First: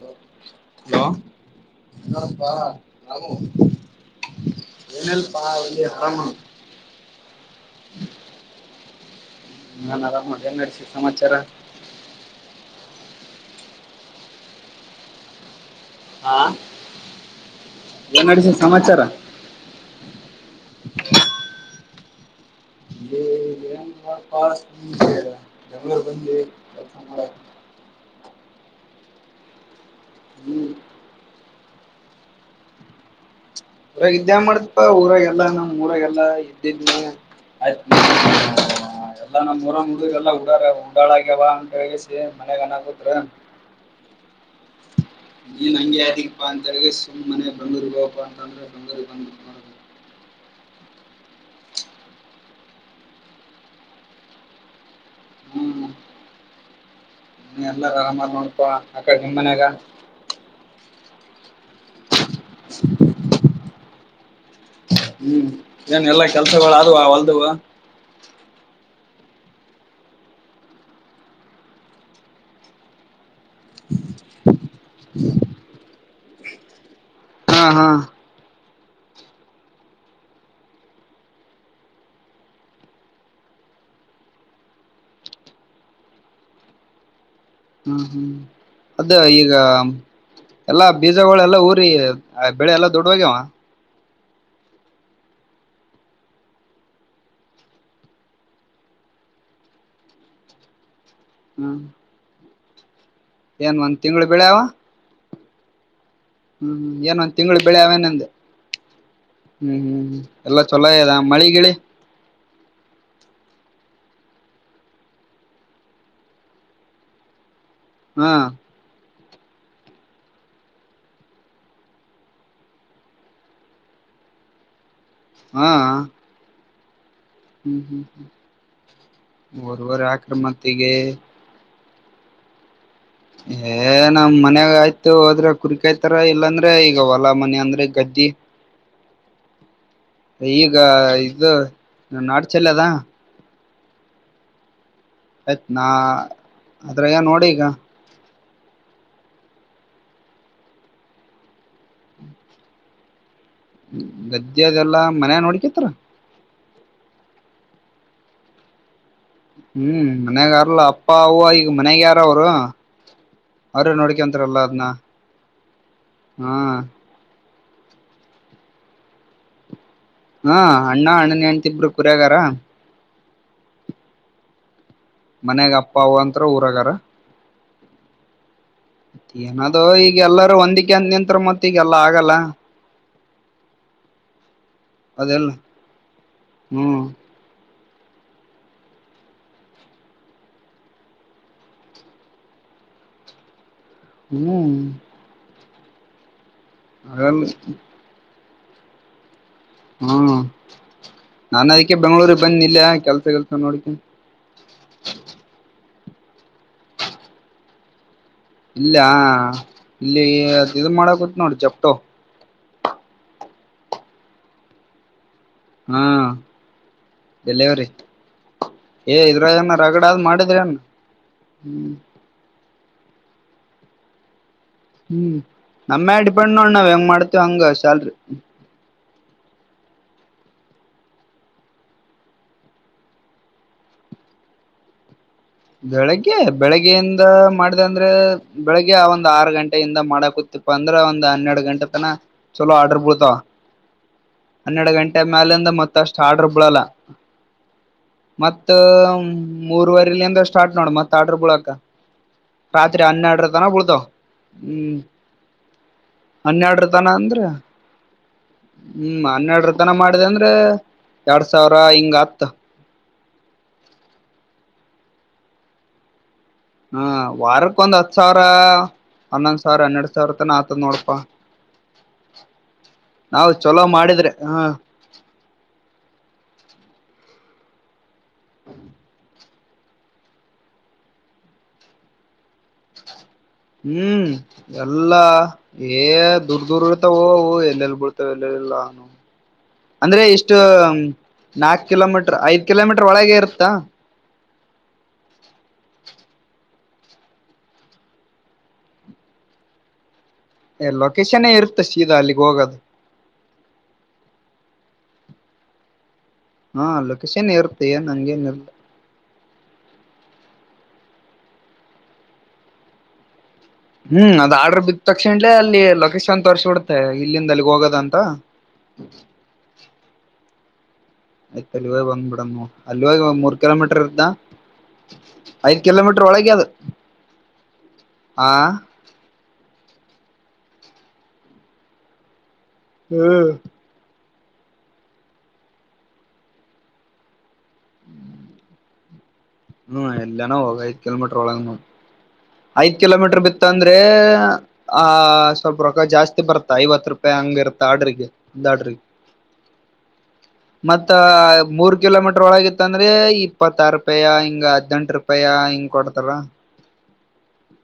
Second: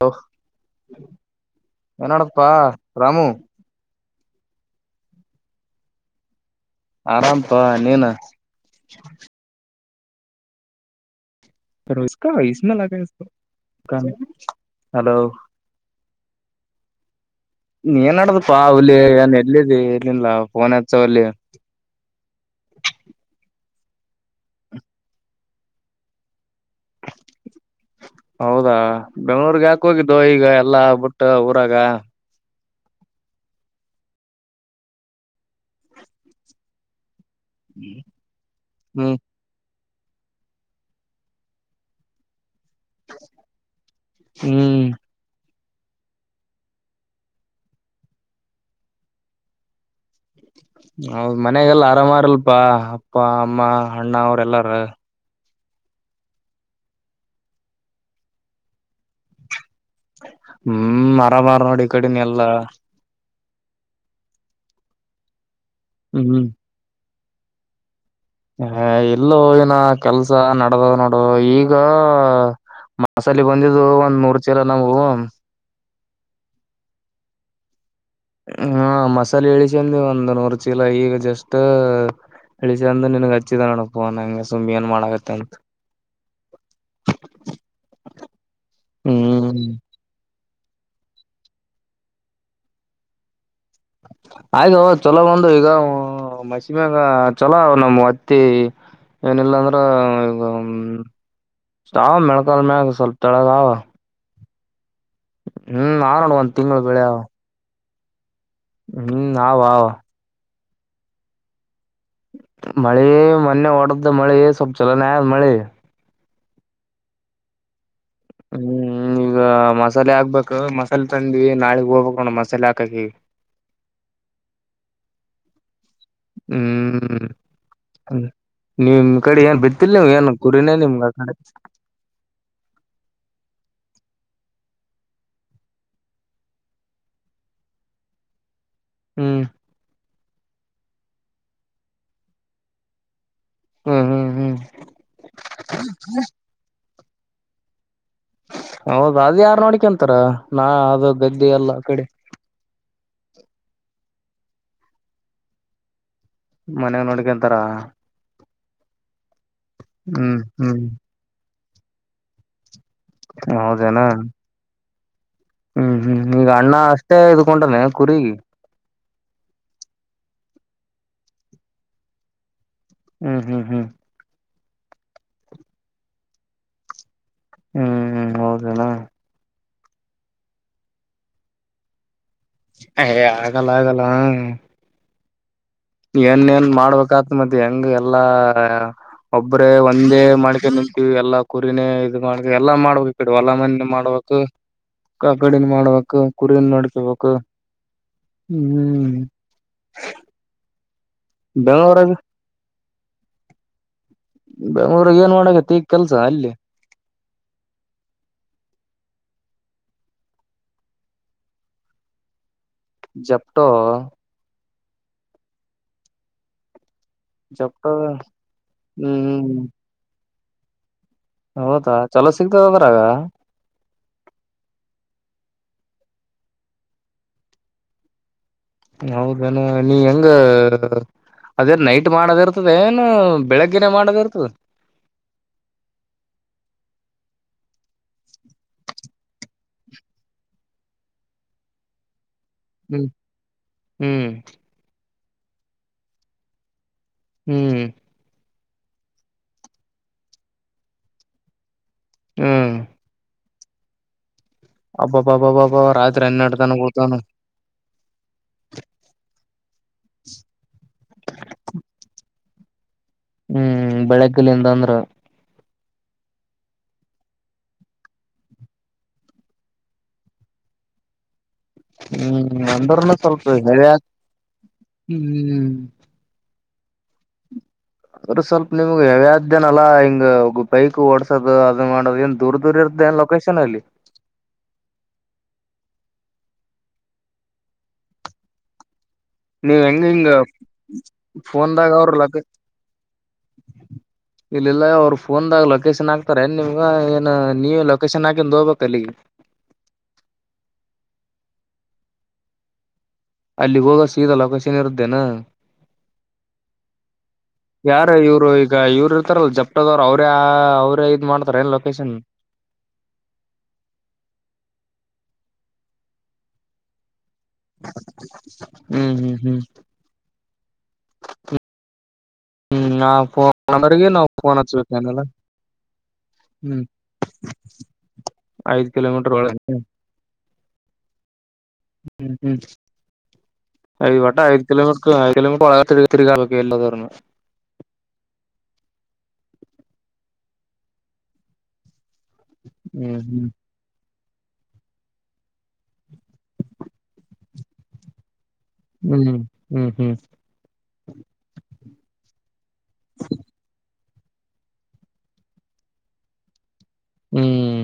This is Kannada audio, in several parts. ಹಲೋ ಹಲೋ ನಾಮ ಏನಡಪ್ಪಾ ರಾಮು [inaudible] ಏನಲ್ಲಪಾ ಒಳ್ಳಿಯ ಹರಾಮ ಆರಾಮಪಾ ನೀನ ನಾನ್ ಆರಾಮ ನಡಸ ಸಮಾಚಾರ ಕ ಇ್ಮೆಲ [unintelligible] ಹಲೋ ಆಾ ನೀಏನ್ ಆಡ್ದ ಪ ಅವಲಿ ಏನ್ ಎಲ್ಲಿದ್ದಿ ಇಲ್ಲಿನ್ಿಲ್ಲ ಫೋನ್ ಹತ್ತ ಅವಲ್ಲಿ [unintelligible] [inaudible] ಮಾಡಕ್ ಹೌದಾ ಬೆಂಗಳೂರ್ಗೆ ಹಾಕ ಹೋಗಿದ್ದು ಈಗ ಹ್ಮ್ ಎಲ್ಲಾ ಬಿುಟ್ಟ ಉ ಇದಾವ. ಊರಾಗ ಇದ್ದ್ಯಾ ಮಾಡ್ತಪ್ಪಾ ಊರಾಗ ಎಲ್ಲಾ ನಮ್ಮ್ ಊರಾಗಲ್ಲಾ ಇದ್ದಿದ. ಆಯ್ತು ಹ್ಮ್ ಎಲ್ಲ ನಮ್ಮಊರ ಲ್ಲ ಹಡಾರ ಉಡಾಗ್ಯಾವ ಅಂತ ಹೇಳಿಸಿ. [unintelligible] ಹ್ಮ್ ನೀನ್ ಹಂಗೆ ಆದಿಪ್ಪಾ ಅಂತ ಹೇಳ ಸುಮ್ಮ್ ಮನೆ ಬಂಗೂರ್ ಹಪ್ಪಾ ಅಂತ ಅಂದ್ರೆ ಬಂಗೂರ್ ಬಂದ. ಹೌದ್ ಮನೆಗಲ್ಲ ಆರಾಮಾರಲ್ಪಾ ಅಪ್ಪ ಅಮ್ಮ ಅಣ್ಣ ಅವ್ರೆಲ್ಲಾರು. ಹ್ಮ್ ನೀ ಎಲ್ಲ ನೋಡ್ಪ ಆಕಡೆ ನಿಮ್ಮ ಮನ್ಯಾಗ. ಹ್ಮ್ ಅರಾಮಾರ ನೋಡಿ ಈ ಕಡೆನ ಎಲ್ಲ. ಹ್ಮ್ ಏನ್ ಎಲ್ಲಾ ಹ್ಮ್ ಕೆಲ್ಸಗಳು ಅದವ ಹೊಲ್ದುವ. ಹ ಎಲ್ಲೂ ಏನ ಕೆಲ್ಸ ನಡದದ್ ನೋಡು ಈಗ. ಮಸಲ್ಲಿ ಬಂದಿದ್ದು ಒಂದ್ ಮೂರು ಚೀಲ ನಾವು. ಹಾ ಹಾ. ಹ್ಮ ಮಸಾಲೆ ಎಳಸಂದ ಒಂದು ನೂರು ಚೀಲ ಈಗ ಜಸ್ಟ್. ಇಳಿಸಿಂದ ನನ್ಗ್ ಹಚ್ಚಿದ ನನಪುವ ನಂಗೆ ಸುಮ್ಮ ಏನ್ ಮಾಡಗತ್ತೆ ಅಂತ. [inaudible] ಹ್ಮ್ ಹ್ಮ್ ಅದ ಈಗ. ಹ್ಮ್ ಎಲ್ಲಾ ಬೀಜಗಳ ಎಲ್ಲಾ ಊರಿ ಬೆಳೆ ಎಲ್ಲಾ ದೊಡ್ವಾಗ್ಯವ. ಆಯ್ಗ ಚೊಲೋ ಒಂದು ಈಗ. ಮಸಮಾಗ ಚಲೋ ನವುತ್ತೆ. ಏನಿಲ್ಲ ಅಂದ್ರ ಈ ಹ್ಮ್ ಸಾವ ಮೆಳ್ಕಲ್ ಮ್ಯಾಗ ಸ್ವಲ್ಪ. ತಳಗ ಅವ ಏನ್ ಒಂದ್ ತಿಂಗ್ಗಳು ಬೆಳ್ಯ. ಹ್ಮ್ ನನನೋಡಾ ಒಂದ್ ತಿಂಗಳ ಬೆಳೆ. ಏನ್ [unintelligible] ಹ್ಮ್ ಆವ ಆವ. ಎಲ್ಲ ಚೊಲೋ ಇದದ ಮಳಿ ಗಿಳಿ. ಮಿ ಮನ್ನೆ ಒಡದ್ದ ಮಳಿ ಸೊಪ್ಪ ಚಲೋ ನಾ ಅದ ಮಳಿ. ಹಾ. ಹ ಈಗ ಮಸಾಲೆ ಹಾಕ್ಬೇಕು ಮಸಾಲೆ ತಂದಿವವಿ ನಾಳಗ್ ಹೋಗ್ಬೇಕುಣ್ಣ್ ಮಸಾಲೆ ಹಾಕಕ ಈಗ್. [inaudible] ಹಾ. ಹ್ಮ. ಹ್ಮ್ ಹ್ಮ್ ಹ್ಮ ನಿಮ ಕಡೆ ಏನ್ ಬಿತ್ತಲ್ ಮೂರ್ವರೆ ನೀವ್ ಏನ್ ಹಾಕ್ರ ಗುಡುನೆ ಮತ್ತಿಗೆ ನಿಮ್ಗ ಆ ಕಡೆ. ಏ ನಮ್ ಮನ್ಯಾಗ ಆಯ್ತು ಹೋದ್ರೆ ಕುರಿಕಾಯ್ತಾರ ಇಲ್ಲಾಂದ್ರೆ ಈಗ ಹೊಲಾ ಮನ ಅಂದ್ರೆ ಗ [unintelligible] ಹ್ಮ್. ಈಗ ಇದು ನ ನಾಡ್ ಚಲ್ಲ ಅದಾ. ಹ್ಮ್ ಹ್ಮ್ ಹ್ಮ್. ಮತ್ತ್ ನಾ ಅದ್ರಾಗ ನೋಡಿ ಈಗ. ಹೌದ ಅದ ಯಾರ್ ನೋಡಿಕ ಅಂತಾರ ನಾ ಅದು ಗದ್ದೆ ಎಲ್ಲ ಆ ಕಡೆ. [unintelligible] ಗದ್ದೆದೆಲ್ಲಾ ಮನ್ಯಗ ನೋಡ್ಕತ್ರ. ಮನ್ಯಾಗ ನೋಡ್ಕೋತಾರ. ಹ್ಮ್ ಮನ್ಯಾಗಾರಲ್ಲ ಅಪ್ಪ ಅವ್ವ ಈಗ ಮನ್ಯಾಗ ಯಾರ ಅವರು. ಅವ್ರೇ ಹೌದೇನಾ ನೋಡ್ಕೋತಾರ ಎಲ್ಲಾ ಅದ್ನ. ಹ್ಮ್ ಹ್ಮ್ ಈಗ ಹಾ ಅಣ್ಣ ಅಷ್ಟೇ ಇದ್ಕೊಂಡಾನೆ ಕುರಿಗ. ಹಾ ಅಣ್ಣ ಅಣ್ಣನ ಹೆಂತಿ ಕುರ್ಯಗಾರ. ಹ್ಮ್ ಹ್ಮ್ ಹ್ಮ್. ಮನ್ಯಾಗ ಅಪ್ಪ ಅವ ಅಂತು ಊರಗಾರ ಹ್ಮ್ ಹೌದೇನಾ ಮತ್ತನ ಅದು ಈಗ ಎಲ್ಲರೂ ಒಂದಕ್ಕೆ ಅಂದ ನಿಂತ ಮತ್ತೆ ಈಗೆಲ್ಲ ಆಗಲ್ಲ ಆಗಲ್ಲ ಆಗಲ್ಲ ಅದಲ್ಲ ಏನನ್ ಮಾಡ್ಬೇಕ ಆತ್ ಮತ್ತ ಹೆಂಗ ಎಲ್ಲಾ ಒಬ್ಬ್ರೇ ಒಂದೇ ಮಕೆ ನಿಂತವಿ ಎಲ್ಲಾ ಕುರಿನೇ ಇದ ಮಾಡ್ಕ ಎಲ್ಲಾ ಮಾಡ್ಬೇಕಕ್ ಕಡವ ಅಲ್ಲ ಮಂದ ಮಾಡ್ಬೇಕು ಹ್ಮ್ ಕಾಗಡಿನ ಮಾಡ್ಬೇಕು ಕುರಿನ್ ನಡ್ಕಬೇಕು ಆಗಲ್ಲ ಹ್ಮ್ ಹ್ಮ್ ನಾಾನ ಅದಕ್ಕೆ ಬೆಂಗಳೂರು ಬಂದ್ ನಿಲ್ಲಯ ಬೆಂಗ್ಳೂರ್ ಏನ್ ಮಾಡಕತಿ ಕೆಲ್ಸ ಅಲ್ಲ ಇಲ್ಲ ಇಲ್ಲಿ ಅ ಇ ಮಾಡಕತ್ ನೋಡ ಜಪ್ಪಟು ಜಪಟ್ಟೋ ಹಾ ಡೇಲಿವರಿ ಜಪ್ಟೋ ಏ ಇದ್ರ ಹ್ಮ್ ನ ರಗಡ ಆದ್ ಮಾಡಿದ [unintelligible] ಹೌದಾ ಚಲೋ ಸಿಗ್ತದ ಅದ್ರಗ ಹ್ಮ್ ನಮ್ಮೇ ಡಿಪೆಂಡ್ ನೋಡ್ ನಾವ್ ಹೆಂಗ್ ಮಾಡ್ತವಿ ಹಂಗ ಶ್ಯಾಲ್ರಿ ಹೌದಾನ ನೀ ಹೆಂಗ ಅದೇ ನೈಟ್ ಮಾಡೋದ ಇರ್ತದ ಏನು ಬೆಳಗ್ಗಿನೇ ಮಾಡದ ಇರ್ತದೆ ಬೆಳಿಗ್ಗೆ ಬೆಳಗ್ಗೆಯಿಂದ ಮಾಡ್ದಂದ್ರೆ ಬೆಳಿಗ್ಗೆ ಆ ಒಂದ್ ಆರು ಗಂಟೆಯಿಂದ ಮಾಡಕ ಇ ಪಂದ್ರ ಒಂದ್ ಹನ್ನೆರಡು ಗಂಟೆ ತನ ಚಲೋ ಆರ್ಡ್ರ ಹ್ಮ್ ಬಿಳ್ತಾವ ಹ್ಮ್ ಹನ್ನೆರಡು ಗಂಟೆ ಮ್ಯಾಲಿಂದ ಮತ್ತ ಅಷ್ಟು ಆರ್ಡರ್ ಬಿಳಲ್ಲ ಹ್ಮ್ ಮತ್ತ ಮೂರ್ವರ್ ಇಲಿ ಅಂದ್ರ ಸ್ಟಾರ್ಟ್ ನೋಡ ಮತ್ ಆಡ್ರ ಬಳಕ ರಾತ್ರಿ ಹನ್ನೆರಡರ ತನ ಬಿಡ್ತ ಅಬ್ಬಾಬ್ಬ ಅಬ್ಬಬ್ಬ ಅಬ್ಬ ರತ್ರಿ ಹನ್ನೆರಡು ಅಡ್ತಾನ ಹನ್ನೆರಡರ ತನ ಹತಾನು ಅಂದ್ರ ಹ್ಮ್ ಹನ್ನೆರಡರ ತನ ಮಾಡಿದೆ ಅಂದ್ರೆ ಎರಡ್ ಸಾವಿರ ಹಿಂಗ ಹತ್ತ ಹ್ಮ್ ಬೆಳಗ್ಗಲ್ಲಿದ ಅಂದ್ರ ಹ್ಮ ವಾರಕ್ಕ ಒಂದು ಹತ್ತು ಸಾವಿರಾ ಹನ್ನೊಂದ್ ಸಾವರ ಹನ್ನೆರಡ್ ಸಾವಿರ ತನ ಆತದ ನೋಡಪ್ಪಾ ಹ್ಮ್ ಅಂದ್ರನು ಸ್ವಲ್ಪ ಹೇಳ ಚಲೋ ಮಾಡಿದ್ರೆ ಹ ಹ್ಮ ಅವ್ರರು ಸ್ವಲ್ಪ ನಿಮ್ಗೆ ಯಾವ್ಯಾದ್ದ್ಯನಲ್ಲಾ ಹಿಂಗ ಬೈಕ್ ಓಡಸೋದು ಅದು ಮಾಡೋದು ಏನ್ ದೂರ್ ದೂರ ಇರಲ್ಲ ಹ್ಮ್ ಎಲ್ಲಾ ಏ ದದುರ್ ದೂರ್ ಇರ್ತಾವ ಹೋವು ಎಲ್ಲೆಲ್ಲಿ ಬಿಡ್ತವೆ ಎಲ್ಲೆಲ್ಲಾನು ನೀವ್ ಹೆಂಗ ಅಂದ್ರೆ ಹಿಂಗ ಇಷ್ಟು ನಾಕ್ ಫೋನ್ದಾಗ ಅವ್ರ ಕಿಲೋಮೀಟರ್ ಐದ್ ಕಿಲೋಮೀಟರ್ ಒಳಗೆ ಇರುತ್ತಾ ಇಲ್ಲ ಇಲ್ಲ ಅವ್ರು ಫೋನ್ದಾಗ ಲೊಕೇಶನ್ ಹಾಕ್ತಾರೆ ನಿಮ್ ಈ ಏನ ನೀವ ಲೊಕೇಶನ್ ಹಾಕೊಂಡ್ ಹೋಗ್ಬೇಕಲ್ಲಿ ಲೊಕೇಶನ್ ಇರುತ್ತ ಶೀದಾ ಅಲ್ಲಿಗೆ ಹೋಗದು ಅಲ್ಲಿ ಹೋಗ ಸೀದಾ ಲೊಕೇಶನ್ ಇರುದೇನಾ ಹಾ ಲೊಕೇಶನ್ ಇರುತ್ತೆ ಏನ್ ಯಾರ ಹಂಗೇನ್ ಇವರು ಇರ್ಲ್ಲ ಈಗ ಇವರು ಇರ್ತಾರಲ್ಲ ಜಪ್ಪ ಅದವ್ರ ಅವ್ರ ಅವ್ರ ಇದ್ ಮಾಡ್ತಾರ ಏನ್ ಲೊಕೇಶನ್ ಹ್ಮ್ ಅದ ಆರ್ಡರ್ ಬಿದ್ದ ತಕ್ಷಣಲ್ಲೇ ಅಲ್ಲಿ ಲೊಕೇಶನ್ ತೋರಿಸಿಬಿಡ್ತೆ ಇಲ್ಲಿಂದ ಅಲ್ಲಿಗೆ ಹೋಗದಂತ ಹ್ಮ್ ಹ್ಮ್ ಹ್ಮ್ ತಲುವೇ ಬಂದ್ಬಿಡನ್ನ ಹ್ಮ್ ಆ ಅಲ್ಲಿಗ ಒ ಫೋನ್ ಮೂರ್ ಕಿಲೋಮೀಟರ್ ನಂಬರ್ಗೆ ಇ್ದ ನಾವು ಫೋನ್ ಹಚ್ಬೇಕೇನಲ್ಲ ಐದ್ ಕಿಲೋಮೀಟರ್ ಒಳಗೆ ಅದು ಆ ಐದು ಕಿಲೋಮೀಟರ್ ಒಳ ಹ್ಮ್ ಹ್ಮ್ ಹ್ಮ್ ಟ್ಟ ಆಯರ ಕಿಲೋಮೀಟರ್ ಆ ಕಿಲೊಮೀಟರ್ ಒಳಗಳ ಎಲ್ಲ ತ ಹ್ಮ್ ಎಲ್ಲನ ಹೋಗ ಐದ ಕಿಲೋಮೀಟ್ರರ್ ಒಳಗ ಐದ್ ಹ್ಮ್ ಕಿಲೋಮೀಟರ್ ಹ್ಮ್ ಬಿತ್ತ ಅಂದ್ರೆ ಆ ಸ್ವಲ್ಪ ರೊಕ್ಕ ಜಾಸ್ತಿ ಬರ್ತಾ ಐವತ್ ರೂಪಾಯಿ ಹಂಗ ಇರ್ತ ಆಡ್ರಿಗೆ ದಾಡ್ರಿ ಹ್ಮ್ ಹ್ಮ್ ಹ್ಮ್ ಮತ್ತ ಮೂರ್ ಕಿಲೋಮೀಟರ್ ಒಳಗಿತ್ತ ಅಂದ್ರೆ ಇಪ್ಪತ್ತಾರು ರೂಪಾಯಿ ಹಿಂಗ ಹದ್ನೆೆಂಟು ರೂಪಾಯ ಹಿಂಗ್ ಕೊಡ್ತಾರ ಹ್ಮ್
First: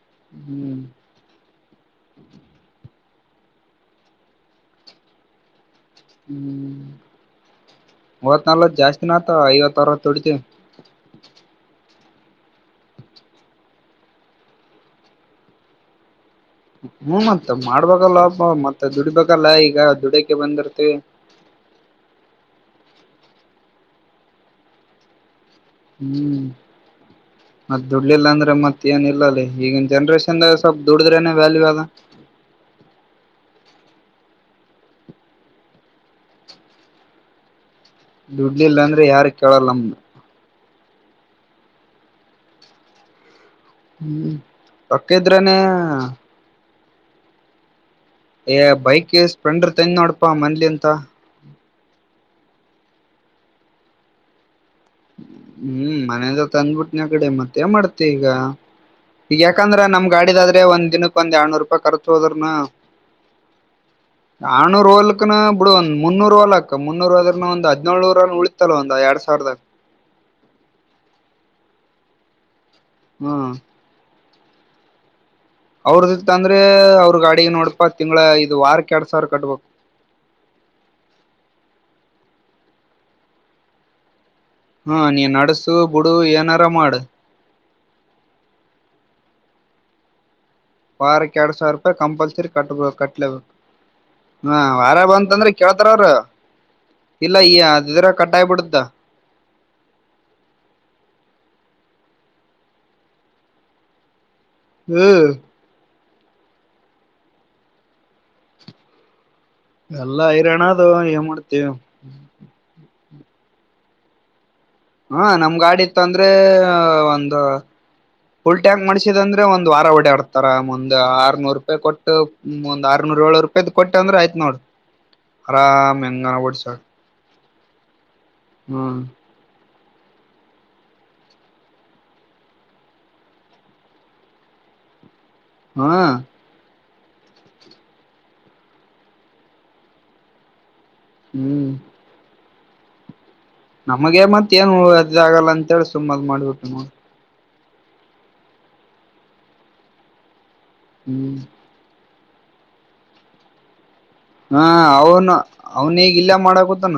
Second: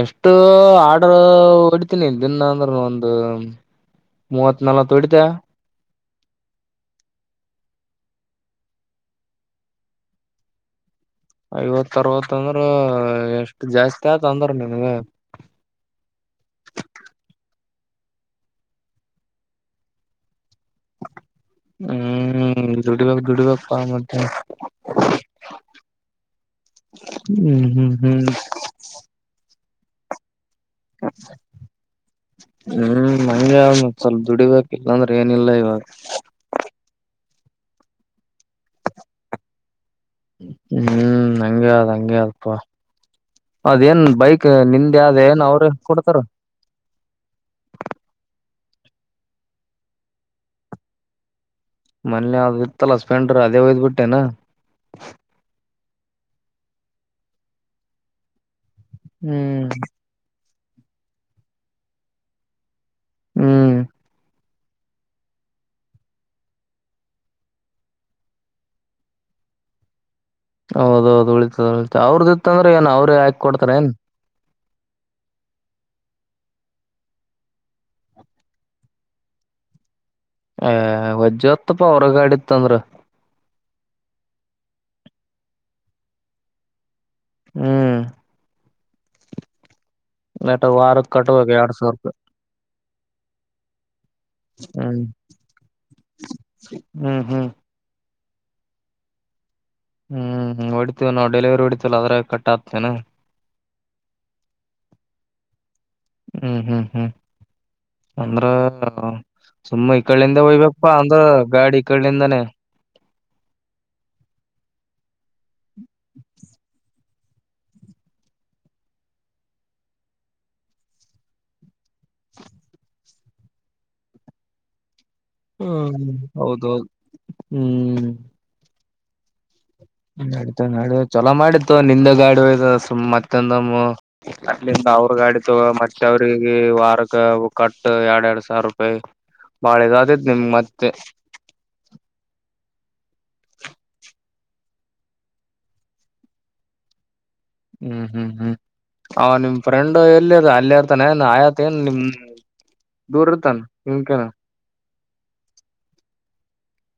ಎಫಸ್ಟ್ ಹ್ಮ್ ಆರ್ಡರ್ ಹೊಡ್ಿತೀನಿ ದಿನ ಅಂದ್ರ ಒಂದು ಮೂವತ್ ನಲ್ವತ್ ಹೊಡಿತ ಹ್ಮ್ ಮೂವತ್ ನಲ್ವ ಜಾಸ್ತಿ ನತ ಐವತ್ತು ಅರವ ತೊಡಿತಿ ಐವತ್ ಅರವತ್ ಅಂದ್ರ ಎಷ್ಟ ಜಾಸ್ತಿ ಆತ ಅಂದ್ರ ನಿಮಗೆ ಹ್ಮ್ ಮತ್ತತ್ ಮಾಡ್ಬೇಕಲ್ಲ ಮತ್ತೆ ದುಡಿಬೇಕಲ್ಲ ಈಗ ದುಡ ಬಂದರ್ತೆ ದುಡಬೇಕಕ್ ದುಡಬೇಕಕ್ ಮೆ ಹ್ಮ್ ಹ್ಮ್ ಮತ್ತ ಹ್ಮ್ ಹ್ಮ್ ದುಡ್ಲಿಲ್ಲ ಅಂದ್ರೆ ಮತ್ತ ಏನ ಇಿಲ್ಲಲ್ಲಿ ಈಗಿನ ಜನ್ರೇಷನ್ ಹ್ಮ್ ಮಗೆ ಅವ ಸ್ವಲ್ಪ ದುಡಿಬೇಕ ಹಿಲ್ಲಾಂದ್ರೆ ಏನಿಲ್ಲ ಇವಾಗ ದುಡ್ಲಿಲ್ಲ ಅಂದ್ರೆ ಯಾರ ಕೇಳಲ್ಲ ನಮ್ದು ಹ್ಮ್ ಹಂಗಗೆ ಅ ಹಂಗಗೆ ಅಪ್ಪ ಅದೇನ್ ಹ್ಮ್ ಬೈಕ್ ನಿಂದೆ ರೊಕ್ಕ ಆದ ಏನ್ ಇದ್ರನೆ ಅವರು ಕೊಡ್ತಾರ ಬೈಕ್ ಸ್ಪ್ಲೆಂಡರ್ ತಂದಿ ನೋಡಪಾ ಮನ್ಲಿ ಅಂತ ಮೊನ್ನೆ ಅ ಇತ್ತಲ್ಲ ಸ್ಪೆಂಡ್ರ ಅದೇ ಹಯ್ದ್ ಬಿಿಟ್ಟೆನಾ ಹ್ಮ್ ಮನೇದ ತಂದ್ಬಿಟ್ಟನ ಕಡೆ ಮತ್ತೆ ಮಾಡ್ತಿ ಈಗ ಈಗ ಹ್ಮ್ ಯಾಕಂದ್ರ ನಮ್ ಗಾಡಿದಾದ್ರೆ ಅೇ ಒಂದ್ನಕ್ಕಕ್ ಒಂದ ಎರಡ್ನೂರು ರೂಪಾಯಿ ರ್ಚು ಹೋದ್ರನು ಹ್ಮ್ ಆರ್ನೂರು ವೋಲ್ಕನ ಬಿಡು ಒಂದ ಮುನ್ನೂರು ವೋಲ್ಾಕ್ ಮುನ್ನೂರ್ ಹದನ ಒಂದ ಹದ್ೇಳೂರುರಲ್ ಉಳಿತಲ್ಲ ಒಂದ್ ಎರಡ್ ಸಾವರದಕ್ ಹೌದೌದು ಉಳಿತದ ಉಳಿತ ಅವ್ರದಿತ್ತ ಅಂದ್ರ ಏನ್ ಅವ್ರೇ ಆಾಕಕ್ ಹ್ಮ್ ಕೊಡ್ತಾರ ಏನ್ ಅವ್ರ್ದಿತ್ ಅಂದ್ರೆ ಅವ್ರ ಗಾಡಿಗೆ ನೋಡಪಾ ತಿಂಗಗಳ ಇದು ವಾರಕ್ಕೆ ಎಡ್ ಸಾವಿರ ಕಟ್ಬೇಕು ಆ ವಜ್್ರ ಹೊತ್ತ ಪ ಅವರಗಾಡಿತ್ತಂದ್ರ ಹಾ ನೀ ನಡ್ಸು ಬಿುಡು ಏನಾರ ಮಾಡ ಹ್ಮ್ ನಟ ವಾರಕ್ ವಾರಕ್ಕೆ ಕಟ್ಬೇಕ ಎಡು ಸಾವಿರ ಎರಡ್ ರೂಪಾಯ ರೂಪಾಯಿ ಕಂಪಲ್ಸರಿ ಕಟ್ ಕಟ್ಲಬೇಕ ಹಾ ವಾರ ಬ ಅಂತಂದ್ರೆ ಕೇಳ್ತಾರ ಅವ್ರ ಹ್ಮ್ ಹ್ಮ್ ಇಲ್ಲ ಹ್ಮ್ ಈ ಅಿದ್ರ ಕಡ್ಾಯಪಡುತ್ತ ಹ್ಮ್ ಹೊಡಿತೀವಿ ನಾವು ಡೆಲಿವರಿ ಹೊಡಿತೀವಲ್ಲ ಅದ್ರ ಕಟ್ ಆಗ್ತೇನೆ ಹ್ಮ್ ಹ್ಮ್ ಹ್ಮ್ ಹ್ಮ್ ಅಂದ್ರ ಸುಮ್ಮ ಈ ಎಲ್ಲಾ ಕಡ್ಲಿಂದ ಹೈರಾಣ ಅದು ಹೊಯ್ಬೇಕಪ್ಪಾ ಅಂದ್ರ ಏನ್ ಮಾಡ್ತೀವಿ ಗಾಡಿ ಈ ಕಡ್ಲಿಂದಾನೇ ಹಾ ನಮ್ ಗಾಡಿ ಇತ್ತ ಅಂದ್ರೆ ಒಂದು ಫುಲ್ ಟ್ಯಾಂಕ್ ಮಾಡ್ಸಿದ ಅಂದ್ರೆ ಒಂದ್ ವಾರ ಡಾಡ್ತಾರ ಮುಂದ್ ಆರ್ನೂರು ರೂಪಾಯಿ ಕೊಟ್ಟು ಒಂದ್ ಆರ್ನೂರು ಏು ರೂಾಯ್ಟ್ಟಂದ್ರ ಆಯ್ತ ನೋಡ್ ಆರಾಮ್ ಹ್ಮ್ ಹೆಂಗನ ಓಡ್ಸಾಕ್ ಹೌದೌದು ಹ್ಮ್ ಹ್ಮ್ ನತ ನ ಚಲೋ ಮಾಡಿತ್ತುು ನಿಂದೆ ಗಾಡು ಇ ಸು್ ಮತ್ತೊಂದ ಅವ್ರ ಗಾಡಿ ತಗ ಮೆ ಹಾ ಅವ್ರಿಗೆ ವಾರ ಕಟ್ಟ ಎರಡ್ ಎರಡ್ ಸಾವಿರ ರೂಪಾಯಿ ಬಾಳೆಗಾದತ್ ನಿಮ್ ಮತ್ತೆ ಹ್ಮ್ ನಮಗೆ ಮತ್ ಏನು ಅದ ಆಗಲ್ಲ ಅಂತೇಳಿ ಸುಮ್ಮದ ಮಾಡ್ಬಿಟ್ಟು ನೋಡಿ ಹ್ಮ್ ಹ್ಮ್ ಹ್ಮ್ ಅವ ನಿಮ್ ಫ್ರೆಂಡ್ ಎಲ್ಲಿರ್ ಅಲ್ಲ ಇರ್ತಾನ ಏನ್ ಹ್ಮ್ ಆಯತ ಏನ್ ನಿಮ್ ದೂರ ಇರ್ತನ [unintelligible] ಹಾ ಅವನು ಅವನ ಈಗ ಇಲ್ಲಾ ಮಾಡಕೂತಾನ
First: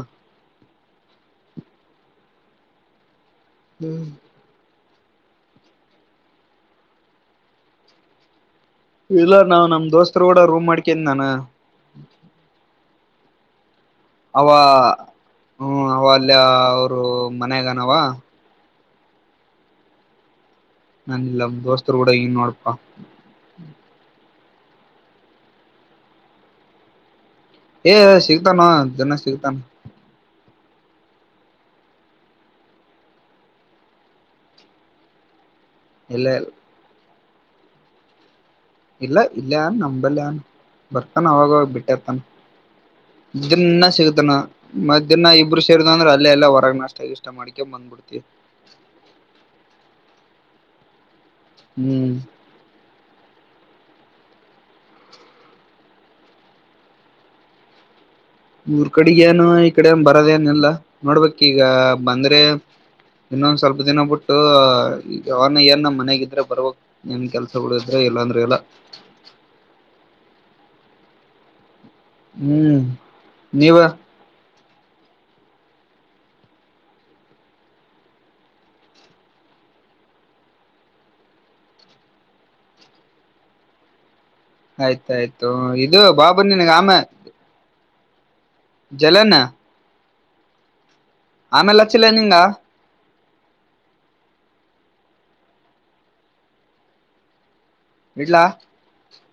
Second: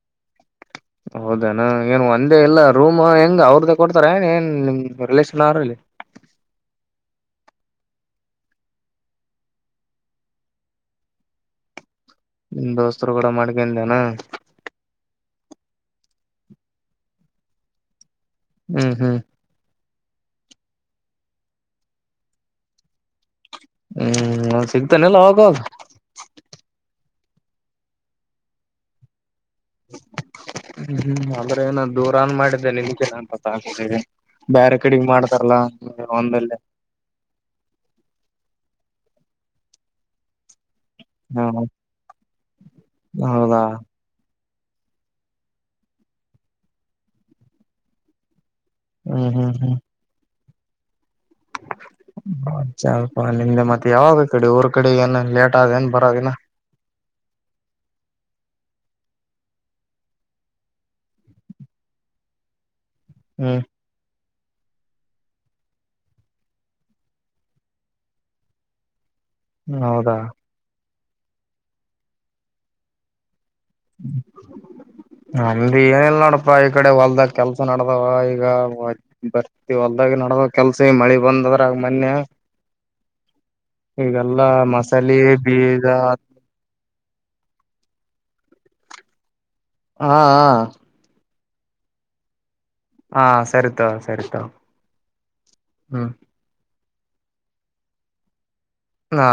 ಹೌದೇನಾ ಏನ್ ಒಂದೇ ಇಲ್ಲ ರೂಮ್ ಹೆಂಗ್ ಅವ್ರದ್ದ ಕೊಡ್ತಾರ ಏ ಏನ್ ನಿಮ ರಿಲೇಶನ್ ಆರ ಅಲ್ಲಿ. ಇಲ್ಲ ನಾವ್ ನಮ್ ದೋಸ್ತರು ಕೂಡ ರೂಮ್ ಮಾಡ್ಕೊಂಡಿದ್ದೀನಿ ನಾನು ನಿಮ ದೋಸ್ತರು ಕೂಡ ಮಾಡಿಕೊಂಡೆನು ಅವ ಹ್ಮ ಅವ ಅಲ್ಯಾ ಅವರ ಮಾನ್ಯಗನವ ಹ್ಮ್ ಹ್ಮ್ ನಾನ ಇಲ್ಲಿ ನಮ್ ದೋಸ್ತರು ಗೂಡ ಇನಿ ನೋಡಪಾ. ಹ್ಮ್ ನಾ ಅವ್ನು ಸಿಕ್ತಾ ನಿಲ್ಲ ಅವಾಗವಾಗ. ಏ ಸಿಗ್ತಾನ ನೋ ದಿನ್ನ ಸಿಗ್ತಾನ. ಹ್ಮ್ ಹ್ಮ್ ಅಂದ್ರೆ ನಾನ ದೂರ ಅನಾ ಮಾಡಿದ್ದೆ ನಿನ್ಗೆ ಕಿಂತ ಪತ್ತ ಹಾಕೊಂಡಿದೆ. ಬ್ಯಾರಿ ಕಡಿಗೆ ಮಾಡ್ತಾರಲ್ಲಾ ಇಲ್ಲ ಒಂದಲ್ಲೇ. ಇಲ್ಲ ಇಲ್ಯಾನ ನಂಬಲಾನಾ. ಬರ್ತಾನ ಹ್ಮ ಅವಾಗವಾಗ ಬೆಟ್ಟಿ ಆತನ ಹೌದಾ ದಿನ್ನ ಸಿಗತಾನ. ಮಧ್ಯಾಹ್ನ ಇಬ್ರು ಸೇರಿದೆವು ಅಂದ್ರೆ ಅಲ್ಲೆ ಎಲ್ಯನ ಹೊರಗ್ ನಾಷ್ಟ ಗಿಷ್ಟ ಮಾಡ್ಕೊಂಡು ಬಂದ್ಬಿಡ್ತಿವಿ. ಹ್ಮ್ ಹ್ಮ್ ಹ್ಮ್ ಹ್ಮ್ [unintelligible] ನಿಮ್ಡೆ ಮತ್ತೇ. ಯಾವಾಗ ಈ ಕಡೆ ಊರ ಕಡೆ ಏನ ಲೇಟ್ ಅದೇನು ಏನ್ ಬರೋದಿನ. ಊರ್ ಕಡೆಗೇನು ಈ ಕಡೆ ಏನ್ ಬರದೇನೆಲ್ಲ ನೋಡ್ಬೇಕ್ ಈಗ ಬಂದ್ರೆ ಹ್ಮ್ ಇನ್ನೊಂದ್ ಸ್ವಲ್ಪ ದಿನ ಬಿಟ್ಟು. ಈಗ ಯಾವಾಗ ಏನ್ ಮನಗಿದ್ರೆ ಬರ್ಬಕ್ ಏನ್ ಕೆಲ್ಸ ಗಳು ಇದ್ರೆ ಇಲ್ಲಾ ಅಂದ್ರೆ ಇಲ್ಲ. ಹ್ಮ ಹೌದಾ. ಹ್ಮ್ ನೀವ [inaudible] ಆಮೇಲೆ ಏನಿಲ್ ನೋಡಪ್ ಈ ಕಡೆ ಹೊಲ್ದಾಗ ಕೆಲ್ಸ ನಡ್ದವ ಈಗ ಬರ್ತಿ ಹೊಲ್ದಾಗ ನಡದವ ಕೆಲ್ಸ ಈಗ ಮಳಿ ಬಂದದ ಮೊನ್ನೆ ಈಗ. ಅಲ್ಲ ಮಸಾಲೀ ಆಯ್ತಾಯ್ತು ಬೀಜ. ಇದು ಬಾಬು ಜಲನಾ. ಹ್ಹಾ ಹ್ಹಾ. ಆಮೇಲೆ ಅಚ್ಚಿಲ್ಲೆ ನಿಂಗ. ಹಾ ಸರಿ ತಗೋ ಸರಿ ತಗೋ ಹ್ಮ್. ಇಡ್ಲ. ಹ್ಹಾ.